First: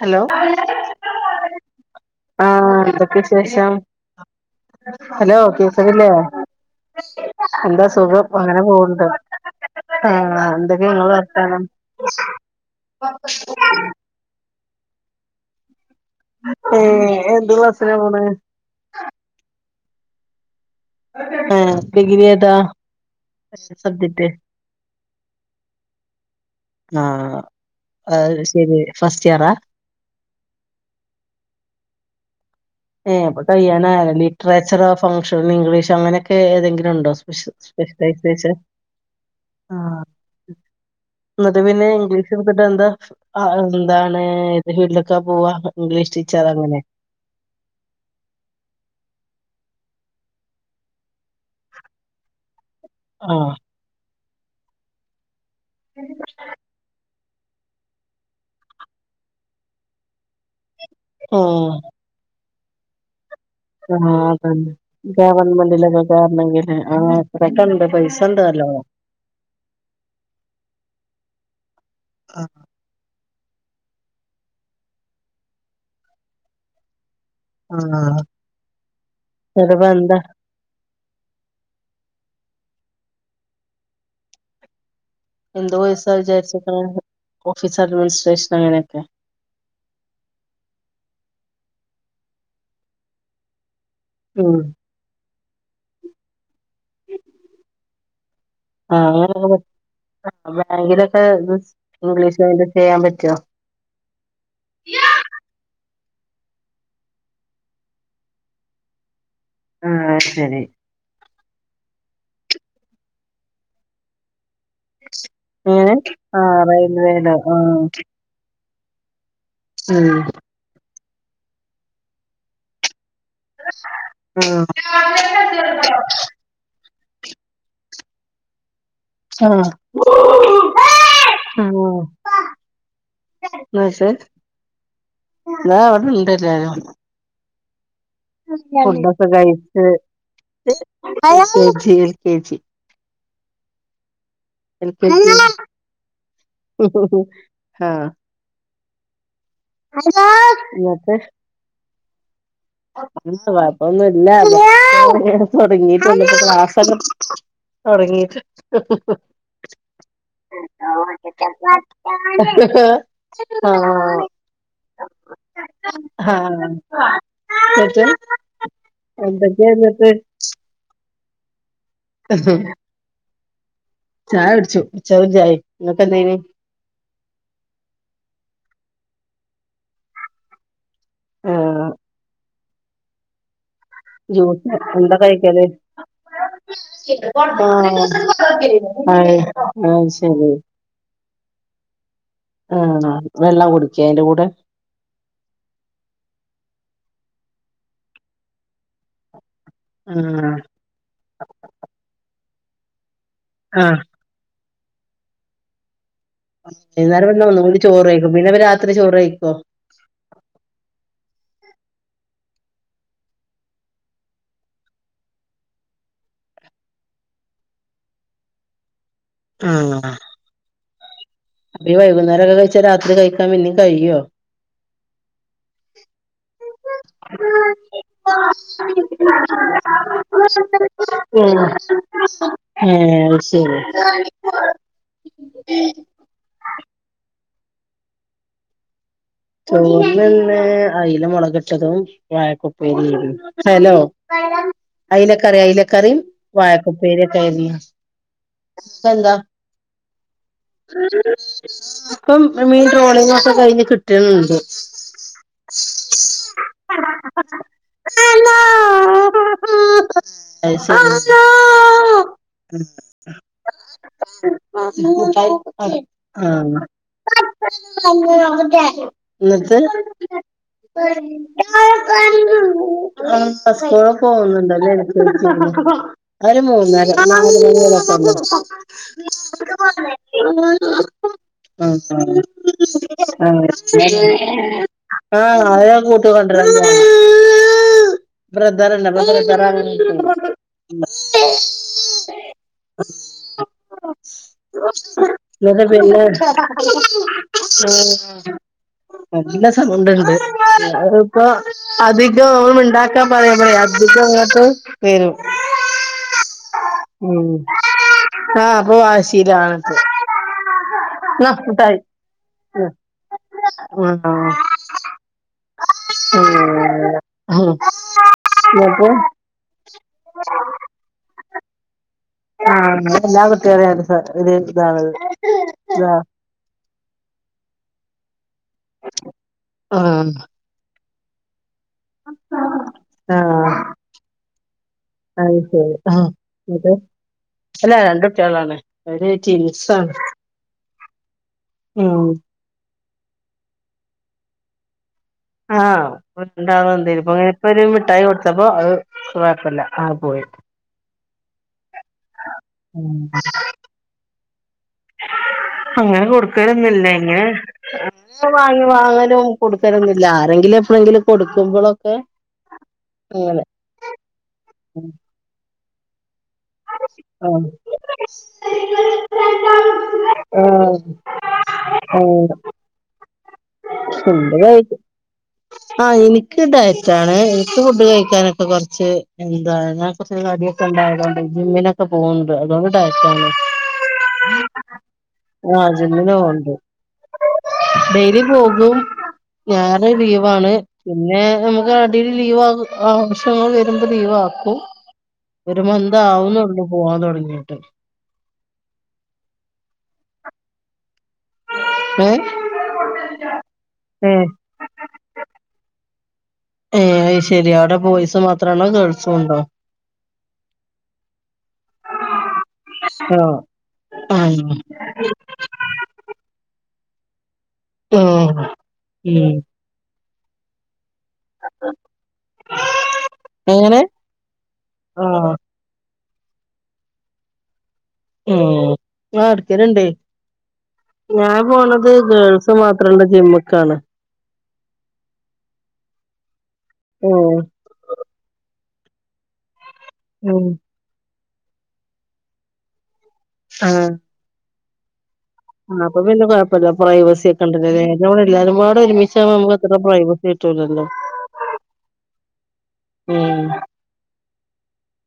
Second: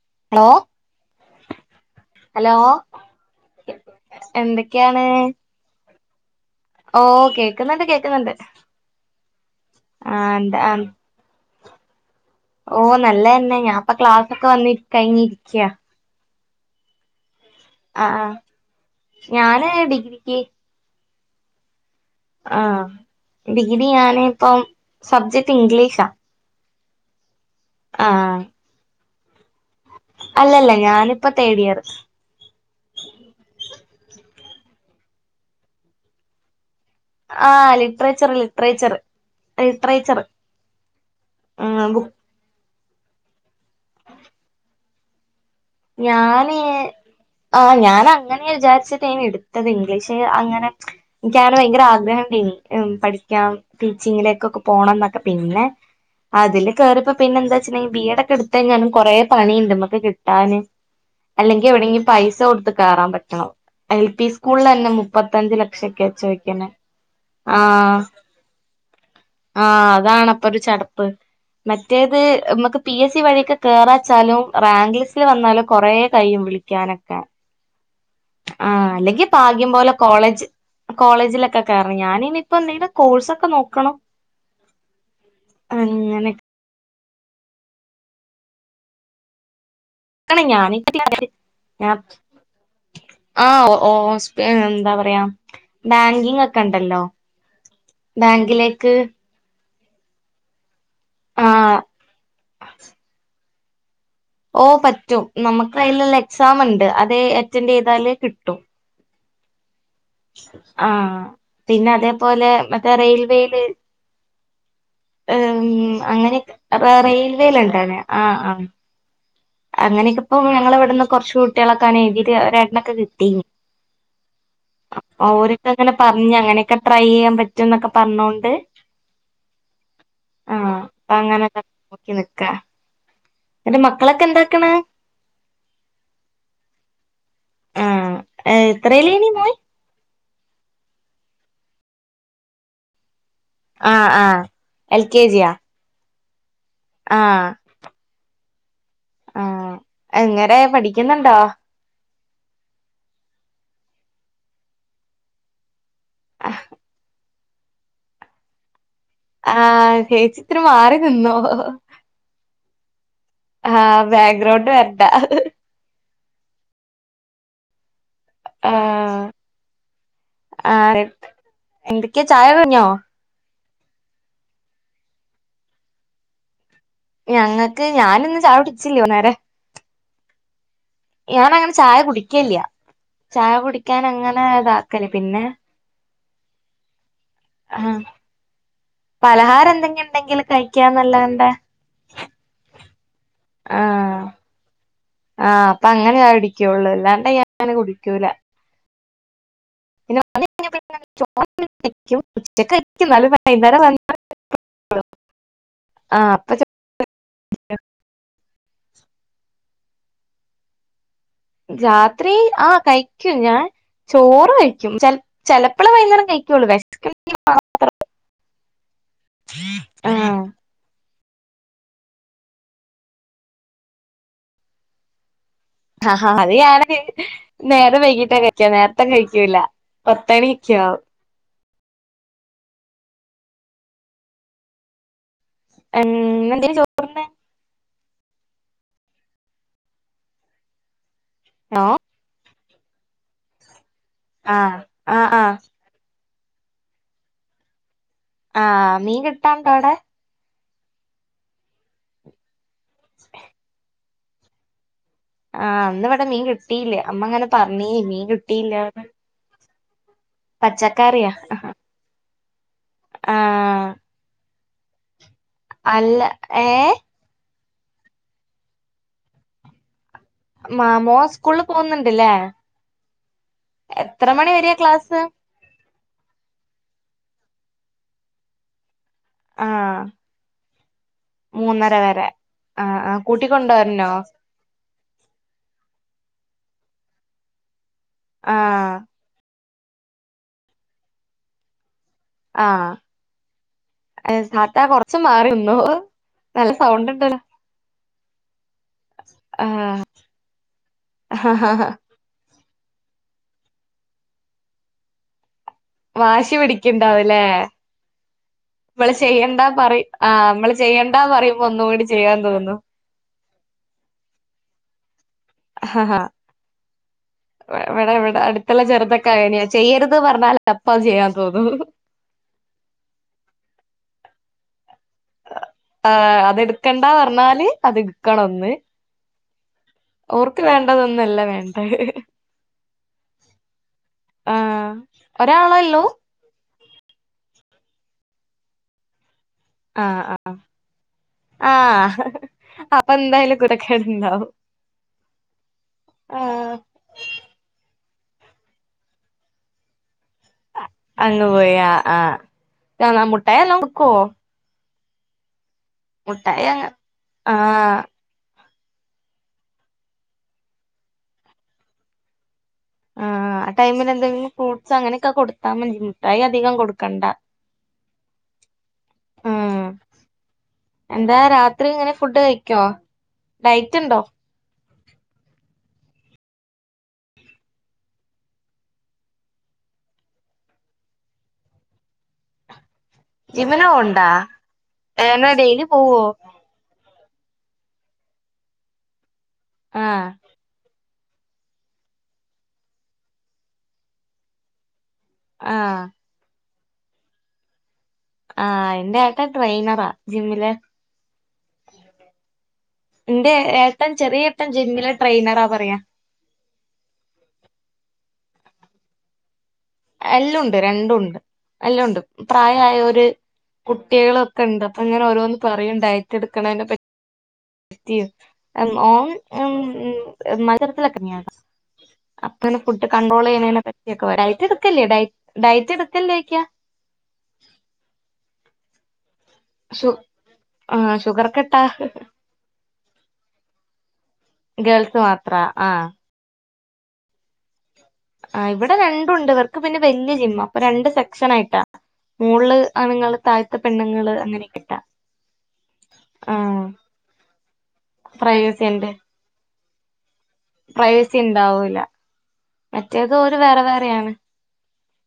Hello? Hello ആഹ് എന്തൊക്കെ വിശേഷം എന്തൊക്കെയാണ് ഹലോ കേക്കിന്നില്ലേ? ഓ കേക്കുന്നുണ്ട് എന്താ സുഖം കേക്കുന്നുണ്ട് അങ്ങനെ പോണ് ണ്ട് ആ ആഹ് എന്താ എന്തക്കെയങ്ങളെ വർത്താനം? ഓ നല്ലന്നെ ഞാപ്പ ക്ലാസക്കെ വന്നി കഴിഞ്ഞിരിക്കാ. ഏഹ് എന്തു ക്ലാസ്സ്? ആഹ് ആഹ് ഞാന് ഡിഗ്രിക്ക്. ഏഹ് ഡിഗ്രി ഏതാ ആഹ് ഡിഗ്രി സബ്ജക്ട് ഞാനിപ്പം സബ്ജക്ട് ഇംഗ്ലീഷാ. ആഹ് ആ അത് ശെരി ഫസ്റ്റ് ഇയറാ? അല്ലല്ല ഞാനിപ്പ തേടിയറ്. ഏ അപ്പൊ കഴിനായല്ല ലിറ്റ്റേച്ചറോഫ് ഫംഗ്ഷണിഗ്ലീഷ് അങ്ങനെക്കെ ഏതെങ്കിലുണ്ടോ സ്പെഷ് ആ ലിറ്ററേച്ചർ സ്പെഷ്യലൈസേഷൻ ലിറ്ററേച്ചർ ആ ലിറ്ററേച്ചർ ഇന്ന്ട്ട് പിന്നെ ഇംഗ്ലീഷ്ട്ത്ത്ട്ട് എന്താ ആ എന്താണ് ഏത് ഫീൽഡിലെക്കാ പോവാ ഇംഗ്ലീഷ് ടീച്ചർ ഞാന് അങ്ങനെ ആ ഞാനങ്ങനേ വിചാരിച്ചിട്ടേനി ഇട്ത്തത് ഇംഗ്ലീഷ് അങ്ങനെ ഇൻക്കാനെ ഭയങ്കര ആഗ്രഹണ്ടെയ്ന് ഉം പഠിക്കാം ആഹ് ടീച്ചിങ്ങിലേക്കൊക്കെ പോണന്നൊക്കെ പിന്നെ അതില് കേറിയപ്പോ പിന്നെന്താച്ച്ണെങ്കി ബീ എഡ് ഒക്കെ എടുത്തെയ്ഞ്ഞാലും കൊറേ പണിണ്ട് മ്മക്ക് കിട്ടാന് അല്ലെങ്കി ആഹ് എവിടെങ്കി പൈസൊടുത്ത് കേറാം പറ്റണം എൽ ആഹ് പി അതന്നെ സ്കൾലെന്നെ മുപ്പത്തഞ്ച് ഗവൺമെന്റിലൊക്കെ ലക്ഷൊക്കെ ചോയ്ക്ക്ന്നെ കേറണെങ്കില് ആഹ് അത്രൊക്കെ ഉണ്ട് ആഹ് പൈസ ഉണ്ട് നല്ലോണം ആഹ് അതാണപ്പൊരു ചടപ്പ് മറ്റേത് മ്മക്ക് പി എസ് സി വഴിയെക്കെ കേറാച്ചാലും റാങ്ക് ലിസ്റ്റില് വന്നാല് കൊറേ കയ്യും വിളിക്കാനൊക്കെ ആഹ് ആഹ് അല്ലെങ്കി പാഗ്യം ചിലപ്പോ പോലെ എന്താ കോളേജ് കോളേജിലെക്കെ കേറണം ഞാന് നിപ്പന്തെങ്കിലും കോഴ്സ് ഒക്കെ നോക്കണം എന്ത് കോഴ്‌സാ അങ്ങനെ വിചാര്ച്ച്ക്ണ്. ഓഫീസ് അഡ്മിനിസ്ട്രേഷൻ അങ്ങനൊക്കെ [unintelligible] ഉം സ്പേന്താ പറയാ ബാങ്കിംഗ് ഒക്കെണ്ടല്ലോ ബാങ്കിലേ ആഹ് അങ്ങനെ [inaudible] ബാങ്കിലൊക്കെ ആഹ് ഇംഗ്ലീഷ് ചെയ്യാൻ പറ്റ് വോ ഓ പറ്റും. നമ്മക്കയില്ള്ള എക്സാമ്ണ്ട് അത് അറ്റൻ്റെയ്താല് കിട്ടും ആഹ് ശെരി ആഹ് പിന്നെ അതേപോലെ മറ്റേ റെയിൽവേല് ഉം എങ്ങനെ അങ്ങനെക്കെ ആഹ് അപ്പ റെയിൽവേലോ ആഹ് റെയിൽവേല്ണ്ടാന് ആഹ് ആ അങ്ങനെക്കെപ്പോ ഞങ്ങള്‌വ്ട്ന്ന് കൊർച്ചുട്ട്യാളൊക്കാനെ എഴ്തീട്ട് ഒരേട്ടനൊക്കെ കിട്ടീന്ന് [inaudible] ട്രൈയെയ്യാം പറ്റുന്നൊക്കൊ പർണോണ്ട് ആഹ് ആഹ് അപ്പ അങ്ങനൊക്കെ നോക്കി നിക്കാ എന്റെ മക്ക ക്കളൊക്കെ എന്താക്ക്ണ് ഇതാ ഇവ്ടെണ്ടെല്ലാരും ആഹ് ഫുഡൊക്കെ എത്രയിലേനി മോൻ കഴിച്ച് K G L K G ആഹ് ആഹ് എൽ കെ ജിയാ ആഹ് ആഹ് ആഹ് എങ്ങനെ ഇന്ന്ട്ട് പഠിക്കുന്നുണ്ടോ കൊഴപ്പൊന്നുല്ല തൊടങ്ങീട്ട് ക്ലാസൊക്കെ തൊടങ്ങീ ആഹ് ചേച്ചിത്തിരി മാറി നിന്നോ ആഹ് ആഹ് ബാക്ക്ഗ്രൗണ്ട് വരണ്ട ആഹ് ഇന്ന്ട്ട് ആഹ് എന്തെക്കെന്ന്ട്ട് ആഹ് എന്തെക്കെ ചായ കഴിഞ്ഞോ ചായുടിച്ചു മിച്ചറും ചായിം ഇങ്ങക്കെന്തെയെന്ന് ഞങ്ങക്ക് ഞാനിന്ന് ചായകുടിച്ചില്ല്യ നേരെ യാനങ്ങനെ ആഹ് ചായ കുടിക്കെല്ല്യ ചായ കുടി ജ്യൂസ്ന് എന്താ കഴിക്കല് ആ ആഹ് പലഹാരം എന്തെങ്കിലും ഉണ്ടെങ്കിൽ അയ്ശെരി കഴിക്കാന്നല്ലാണ്ട് ആഹ് വെള്ളം കുടിക്കേ ആഹ് അയിന്റെ കൂടെ ആഹ് അപ്പ അങ്ങനെ ചായ കുടിക്കൊള്ളു വെള്ള ഞാന് കുടിക്കൂല ആഹ് ചോറെന്നെ വെക്കും ഉച്ചക്കയിക്കും ഇന്നാലും വൈന്നേരം ആഹ് വന്ന [unintelligible] ആഹ് അപ്പ വൈന്നാരം വന്നാ ഒന്നും കൂടി ചോറ് വെയ്ക്കും പിന്നെ ഇവര് രാത്രി ചോറ് കയ്ക്കോ രാത്രി ആഹ് കഴിക്കും ഞാൻ ചോറ് കഴിക്കും ച ചിലപ്പോള വൈകുന്നേരം കഴിക്കുള്ളൂ വിശക്കുണ്ടാകിൽ മാത്രം ആഹ് അപ്പ ഈ വൈകുന്നേരംക്കെ കഴിച്ചാ രാത്രി കഴിക്കാൻ പിന്നേ കഴിയോ ആഹാ അത് ഞാണ് നേരെ വൈകിട്ടാ കഴിക്കാ നേരത്തെ കഴിക്കൂല പത്തണിക്കവും ഏഹ് ആഹ് സെരി ഉം ഇന്ന് എന്തേ ചോറിന് ചോർന്ന് ഇന്ന് അയില ഹലോ മുളകിട്ടതും വായക്കൊപെരിർന്നു ഹലോ ആഹ് ആഹ് ആഹ് അയിലക്കറി അയിലക്കറിയും വായക്കപ്പെരിക്കെർന്നു ആഹ് മീൻ കിട്ടാണ്ടോവടെ? ഇപ്പം മീൻ ടോളൊക്കെ കഴിഞ്ഞ് കിട്ട് ട്ട് ണ്ട് ആഹ് ന്ന് ഇവിടെ മീൻ കിട്ടിയില അമ്മ ഇങ്ങനെ പറഞ്നി മീൻ കിട്ടിയില്ലന്ന് അഹ് ശെരി ആഹ് [unintelligible] അല്ല ആഹ് ഏഹ് [unintelligible] ഇന്നിട്ട് മാമോ സ്കൂളിൽ പോകുന്നുണ്ട്ല്ലേ ബസകോള എത്ര മണി വരെയാ പോവുന്നുണ്ടല്ലേ ക്ലാസ് എനിക്ക് ഒരു മൂന്നരം നാല് മണി വരൊക്കെ [unintelligible] ആഹ് ആഹ മൂന്നര വരെ ആഹ് ആഹ് കൂട്ടിക്കൊണ്ടുവരണോ ആഹ അ ഞൻ കൂട്ടൊണ്ടിര ആഹ് ബ്രദർണ്ട ബ്രദറാണ് ആഹ് താത്ത കൊറച്ച് [unintelligible] മാറി നിന്നോ എന്നിട്ട് പിന്നെ ആ നല്ല സൗണ്ട് ഉണ്ടല്ലോ [unintelligible] നല്ല ആഹ് സൗണ്ട് ണ്ട് അഹ് ഇപ്പൊ അത് ഇന്റെ ഓൻ മിണ്ടക്ക പറയുമ്പോലെ അടുത്തുക് അങ്ങട്ട് വരും [unintelligible] വാശി പിടിക്കണ്ടാവുല്ലേ? ഉം ആഹ് അപ്പൊ നമ്മള് ചെയ്യണ്ടാ വാശിയിലാണിപ്പോ പറ ആഹ് നമ്മൾ ചെയ്യണ്ടാ ന്നാ പറയുമ്പോ ഒന്നും കൂടി ചെയ്യാൻ തോന്നും ആ ആഹ് [unintelligible] ഇവടെ ഇവടെ അടുത്തുള്ള എന്നിട്ട് ചെറുതൊക്കെ അങ്ങനെയാ ചെയ്യരുത് പറഞ്ഞാല് അപ്പത് ചെയ്യാൻ തോന്നും ആഹ് അ എല്ലാം കുട്ടിയോളി ഒരു ഇതാണത് [unintelligible] ആഹ് അതെടുക്കണ്ട പറഞ്ഞാല് അത്ടുക്കണംന്നു ആഹ് ക്ക് വേണ്ടതൊന്നല്ല വേണ്ട ആഹ് ആഹ് ഒരാളെള്ളു? അതെ അല്ല രണ്ട്ട്ട്ടിയാളാണ് അവര് [unintelligible] ആഹ് ആഹ ആഹ് ഉം അപ്പൊ എന്തായാലും കുരുത്തക്കട് ഇണ്ടാവും. ആഹ് രണ്ടാള എന്തപ്പ അങ്ങനെ ഇപ്പ ഒരു മിഠായി കൊടുത്തപ്പോ അത് കോയപ്പല്ല ആ പോയി അങ്ങ് പോയി ആഹ് മുട്ടായി നല്ലോം കൊടുക്കുവോ? അങ്ങനെ മുട്ടായി അങ്ങ് കൊടുക്കലൊന്നില്ല ഇങ്ങനെ ആഹ് പ്പോ വാങ്ങി വാങ്ങലും കൊടുക്കലൊന്നുല്ല ആരെങ്കിലും എപ്പോഴെങ്കിലും കൊടുക്കുമ്പോഴൊക്കെ ആഹ് അങ്ങനെ ആ ടൈമിൽ എന്തെിലും ഫ്രൂ്സ് അങ്ങനെയൊക്കെ കൊടുത്താ മതി മുട്ടായി അധികം കൊടു ആഹ് ആഹ് ആഹ് എന്താ രാത്രി ഇങ്ങനെ ഫുഡ് ആഹ് കഴിക് ക്കൊ ഡയിറ്റ് ഉണ്ടോ? [unintelligible] ആഹ് ഇനിക്ക് ഡയറ്റാണ് ഇനിക്ക് ഫുഡ് കഴിക്കാനൊക്കെ കുറച്ച് എന്താ ഞാ ഇപ്പ ഇത്തിരി തടിയൊക്കെ ഇണ്ടായതോണ്ട് ജിമ്മിനൊക്കെ പോന്ന്ണ്ട് അതുകൊണ്ട് ജിമ്മിന് പോവ്ണ്ടോ [unintelligible] ഏന ഡെയിലി ആഹ് പോവോ ജിമ്മിന് പോന്ന്ണ്ട്. ഡെയ്ലി പോകും ഞായറ് ആഹ് ലീവാണ് പിന്നെ നമുക്ക് അടിയിൽ ലീവാകു ആവശ്യങ്ങൾ വരുമ്പോ ലീവാക്കും ഒരു ആഹ് മന്താവുന്നുള്ളു പോവാൻ തൊടങ്ങിയിട്ട് ആഹ് ഇന്റെ ഏട്ടൻ ട്രെയിനറാ ജിമ്മിലെ ഏഹ് ഇന്റെ ഏട്ടൻ ചെറിയ ഏഹ് ഏട്ടൻ ജിമ്മിലെ ട്രെയിനറാ പറയാ ഏഹ് അയ് ശരി അവിടെ ബോയ്സ് മാത്രാണോ ഗേൾസും ഉണ്ടോ എല്ലൊണ്ട് രണ്ടും ഉണ്ട് എല്ലൊ ഉണ്ട് പ്രായായോര് ആഹ് കുട്ടികളൊക്കെ ആഹ് ഉണ്ട് അപ്പൊ ഇങ്ങനെ ഓരോന്ന് പറയും ഡയറ്റ് എടുക്കണെ പറ്റ് [unintelligible] ആഹ് എം ഓ ഉം [unintelligible] അപ്പൊ ഇങ്ങനെ ഫുഡ് കണ്ട്രോള് ചെയ്യുന്നതിനെ എങ്ങനെ പറ്റിയും ക്കൊരു ഡയറ്റ് എടുക്കല്ലേ ഡ ആഹ് ഡയറ്റ് എടുക്കല്ലേ ചോയിക്കാ ഉം ആഹ് എടുക്കല്ണ്ട് ഷു ആഹ് ഷുഗർ ഞാൻ കട്ടാ പോണത് ഗേൾസ് സ് മാത്രള്ള ജിമ്മ്ക്കാണ് ഗേൾസ് മാത്രാ ആഹ് ഉം ആ ഇവിടെ രണ്ടു ഉണ്ട് ഇവർക്ക് പിന്നെ വെല്യ ജിമ്മാ ഉം അപ്പ രണ്ട് സെക്ഷനായിട്ടാ മോളില് ആണുങ്ങള് താഴത്ത് ആഹ് പെണ്ണ്ങ്ങള് അങ്ങനെ ആക്കീട്ടാ ആഹ് അപ്പ പിന്നെ കൊഴപ്പയില്ല പ്രൈവസി ഒക്കെണ്ടല്ലോ ല്ലേ ഇതു നമ്മള് പ്രൈവസി എല്ലാരുംപാട് ഉണ്ട് ഒരുമിച്ചാവുമ്പം നമ്മക്കത്ര പ്രൈവസി കിട്ടൂലല്ലോ പ്രൈവസി ഇണ്ടാവൂല മറ്റേത് ഓര് ഉം വേറെ വേറെയാണ്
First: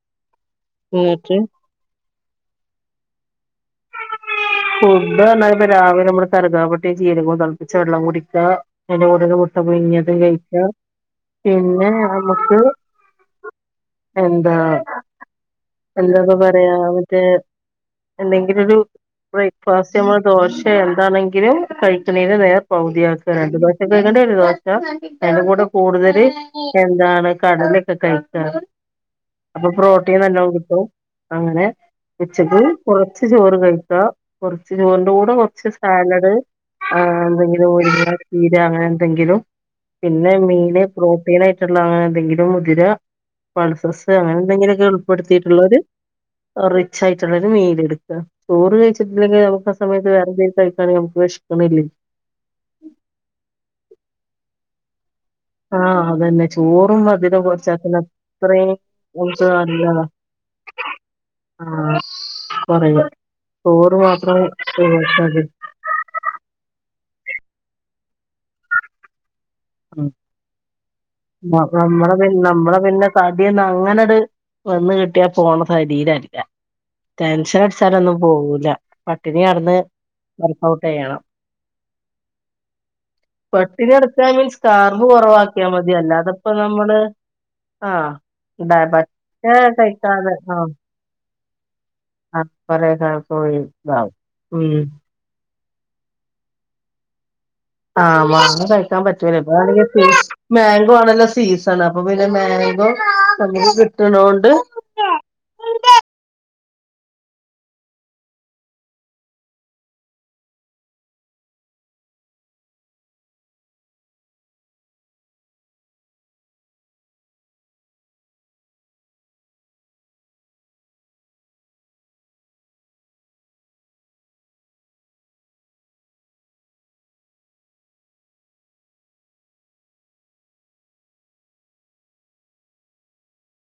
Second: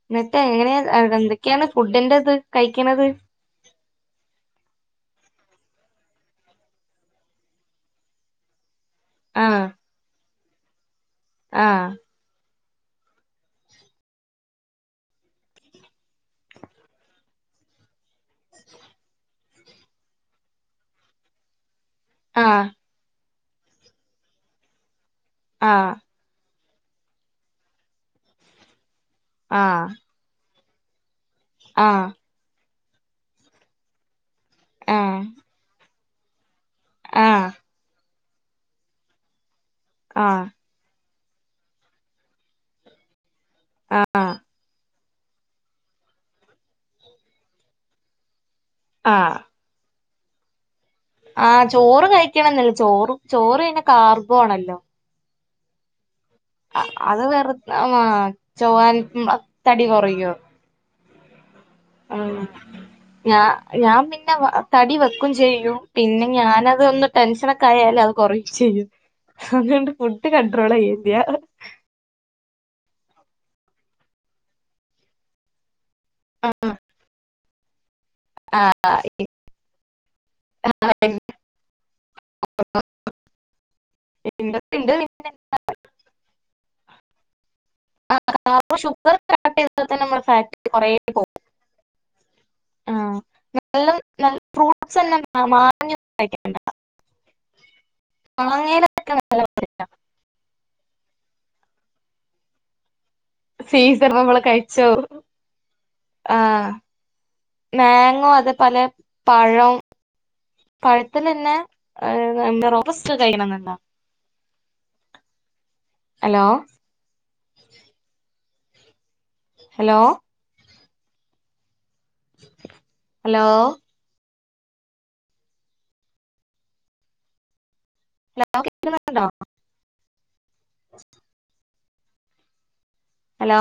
ഇന്നിട്ട് എങ്ങനെയാ എന്നിട്ട് എന്തൊക്കെയാണ് ഫുഡിന്റെത് കഴിക്കണത് ഫുഡ് പറഞ്ഞാല് ഇപ്പ രാവിലെ നമ്മള് കറുകാ പട്ടയും ജീരകവും തെളപ്പിച്ച വെള്ളം കുടിക്കാ അതിന്റെ കൂടെ ഒരു ആ മുട്ട പുഴുങ്ങിയതും കഴിക്കാ ആ പിന്നെ നമ്മക്ക് എന്താ എന്താപ്പ പറയാ മറ്റേ എന്തെങ്കിലൊരു ബ്രേക്ക്ഫാസ്റ്റ് നമ്മൾ ദോശെ എന്താണെങ്കിലും കഴിക്കണേൻ്റെ ആ നേർ പകുതിയാ രണ്ടു ദോശ കഴിക്കണ്ടേ ഒരു ദോശ അയിന്റെ കൂടെ ആ കൂടുതല് എന്താണ് കടലൊക്കെ കഴിക്കാറ് ആ അപ്പൊ പ്രോട്ടീൻ നല്ലോക്കിട്ടും അങ്ങനെ ആ ആ ഉച്ചക്ക് കൊറച്ച് ചോറ് കഴിക്കാ കൊറച്ച് ആ ചോറിന്റെ കൂടെ കൊറച്ച് സാലഡ് ആഹ് എന്തെങ്കിലും മുരിങ്ങാ ചീര അങ്ങനെ എന്തെങ്കിലും ആ പിന്നെ മീന് പ്രോട്ടീനായിട്ടുള്ള എന്തെങ്കിലും മുതിര പൾസസ്സ് ആ അങ്ങനെ എന്തെങ്കിലൊക്കൊള്ളു പെടുത്തിട്ടുള്ളോരു റിച്ച് ആയിട്ടുള്ള ഒരു മീൽ എടുക്കാ ചോറ് ആ കഴിച്ചിട്ടില്ലെങ്കിൽ നമ്മക്ക് സമയത്ത് വേറെന്തെ കഴി ആഹ് ചോറ് കഴിക്കണന്നില്ല ചോറ് ചോറ്പിന്നേ കാർബോ ആണല്ലോ ആഹ് അതന്നെ അ- ചോറും അത് മധുരം വെറു കൊറച്ചാ തന്നെ ആ അത്രയും ചൊവ്വാൻ [unintelligible] തടി നല്ലതാ ആഹ് ഉം കൊറയും ഞാ ചോറ് ഞാൻ പിന്നെ മാത്രം തടി വെക്കും ഒഴിവാക്കാതെ ചെയ്യും പിന്നെ ഞാനത് ഒന്ന് ടെൻഷനൊക്കെ ആയാല് അത് കൊറയും ചെയ്യും അതുകൊണ്ട് ഫുഡ് കണ്ട്രോള് ചെയ്യില്ല ന നമ്മളെ പിന്നെ നമ്മളെ പിന്നെ തടിയൊന്നും അങ്ങനെട് വന്ന് കിട്ടിയാ പോണ ശരീരല്ല ടെൻഷൻ അടിച്ചാലൊന്നും പോവൂല്ല പട്ടിണി കെടന്ന് വർക്ക്ഔട്ട് ചെയ്യണം പട്ടിണി കെടക്കാ മീൻസ് ഇണ്ട് കാർബ് കൊറവാക്കിയാ മതി അല്ലാതപ്പ നമ്മള് ആഹ് ഡയബറ്റ് ഷുഗർ കട്ട് റ്റെ ചെയ്താൽ തന്നെ നമ്മുടെ കഴിക്കാതെ ആഹ് [unintelligible] ആഹ് [unintelligible] ഇതാവും ഉം ആഹ് [unintelligible] കഴിക്കണ്ട ആഹ് മാങ്ങ മാങ്ങയിലെ കഴിക്കാൻ പറ്റൂല ഇപ് അണെങ്ക മാങ്കോ ആണല്ലോ സീസൺ അപ്പൊ പിന്നെ മാങ്കോ നമുക്ക് സീസണ നമ്മള് കിട്ടണോണ്ട് കഴിച്ചോം ആഹ് മങ്കോ അത് പോലെ പഴം. പഴത്തിനന്നെ റോബസ്റ്റ് കഴിക്കണന്നുണ്ടോ? Hello. Hello. Hello. Hello K [unintelligible] hello.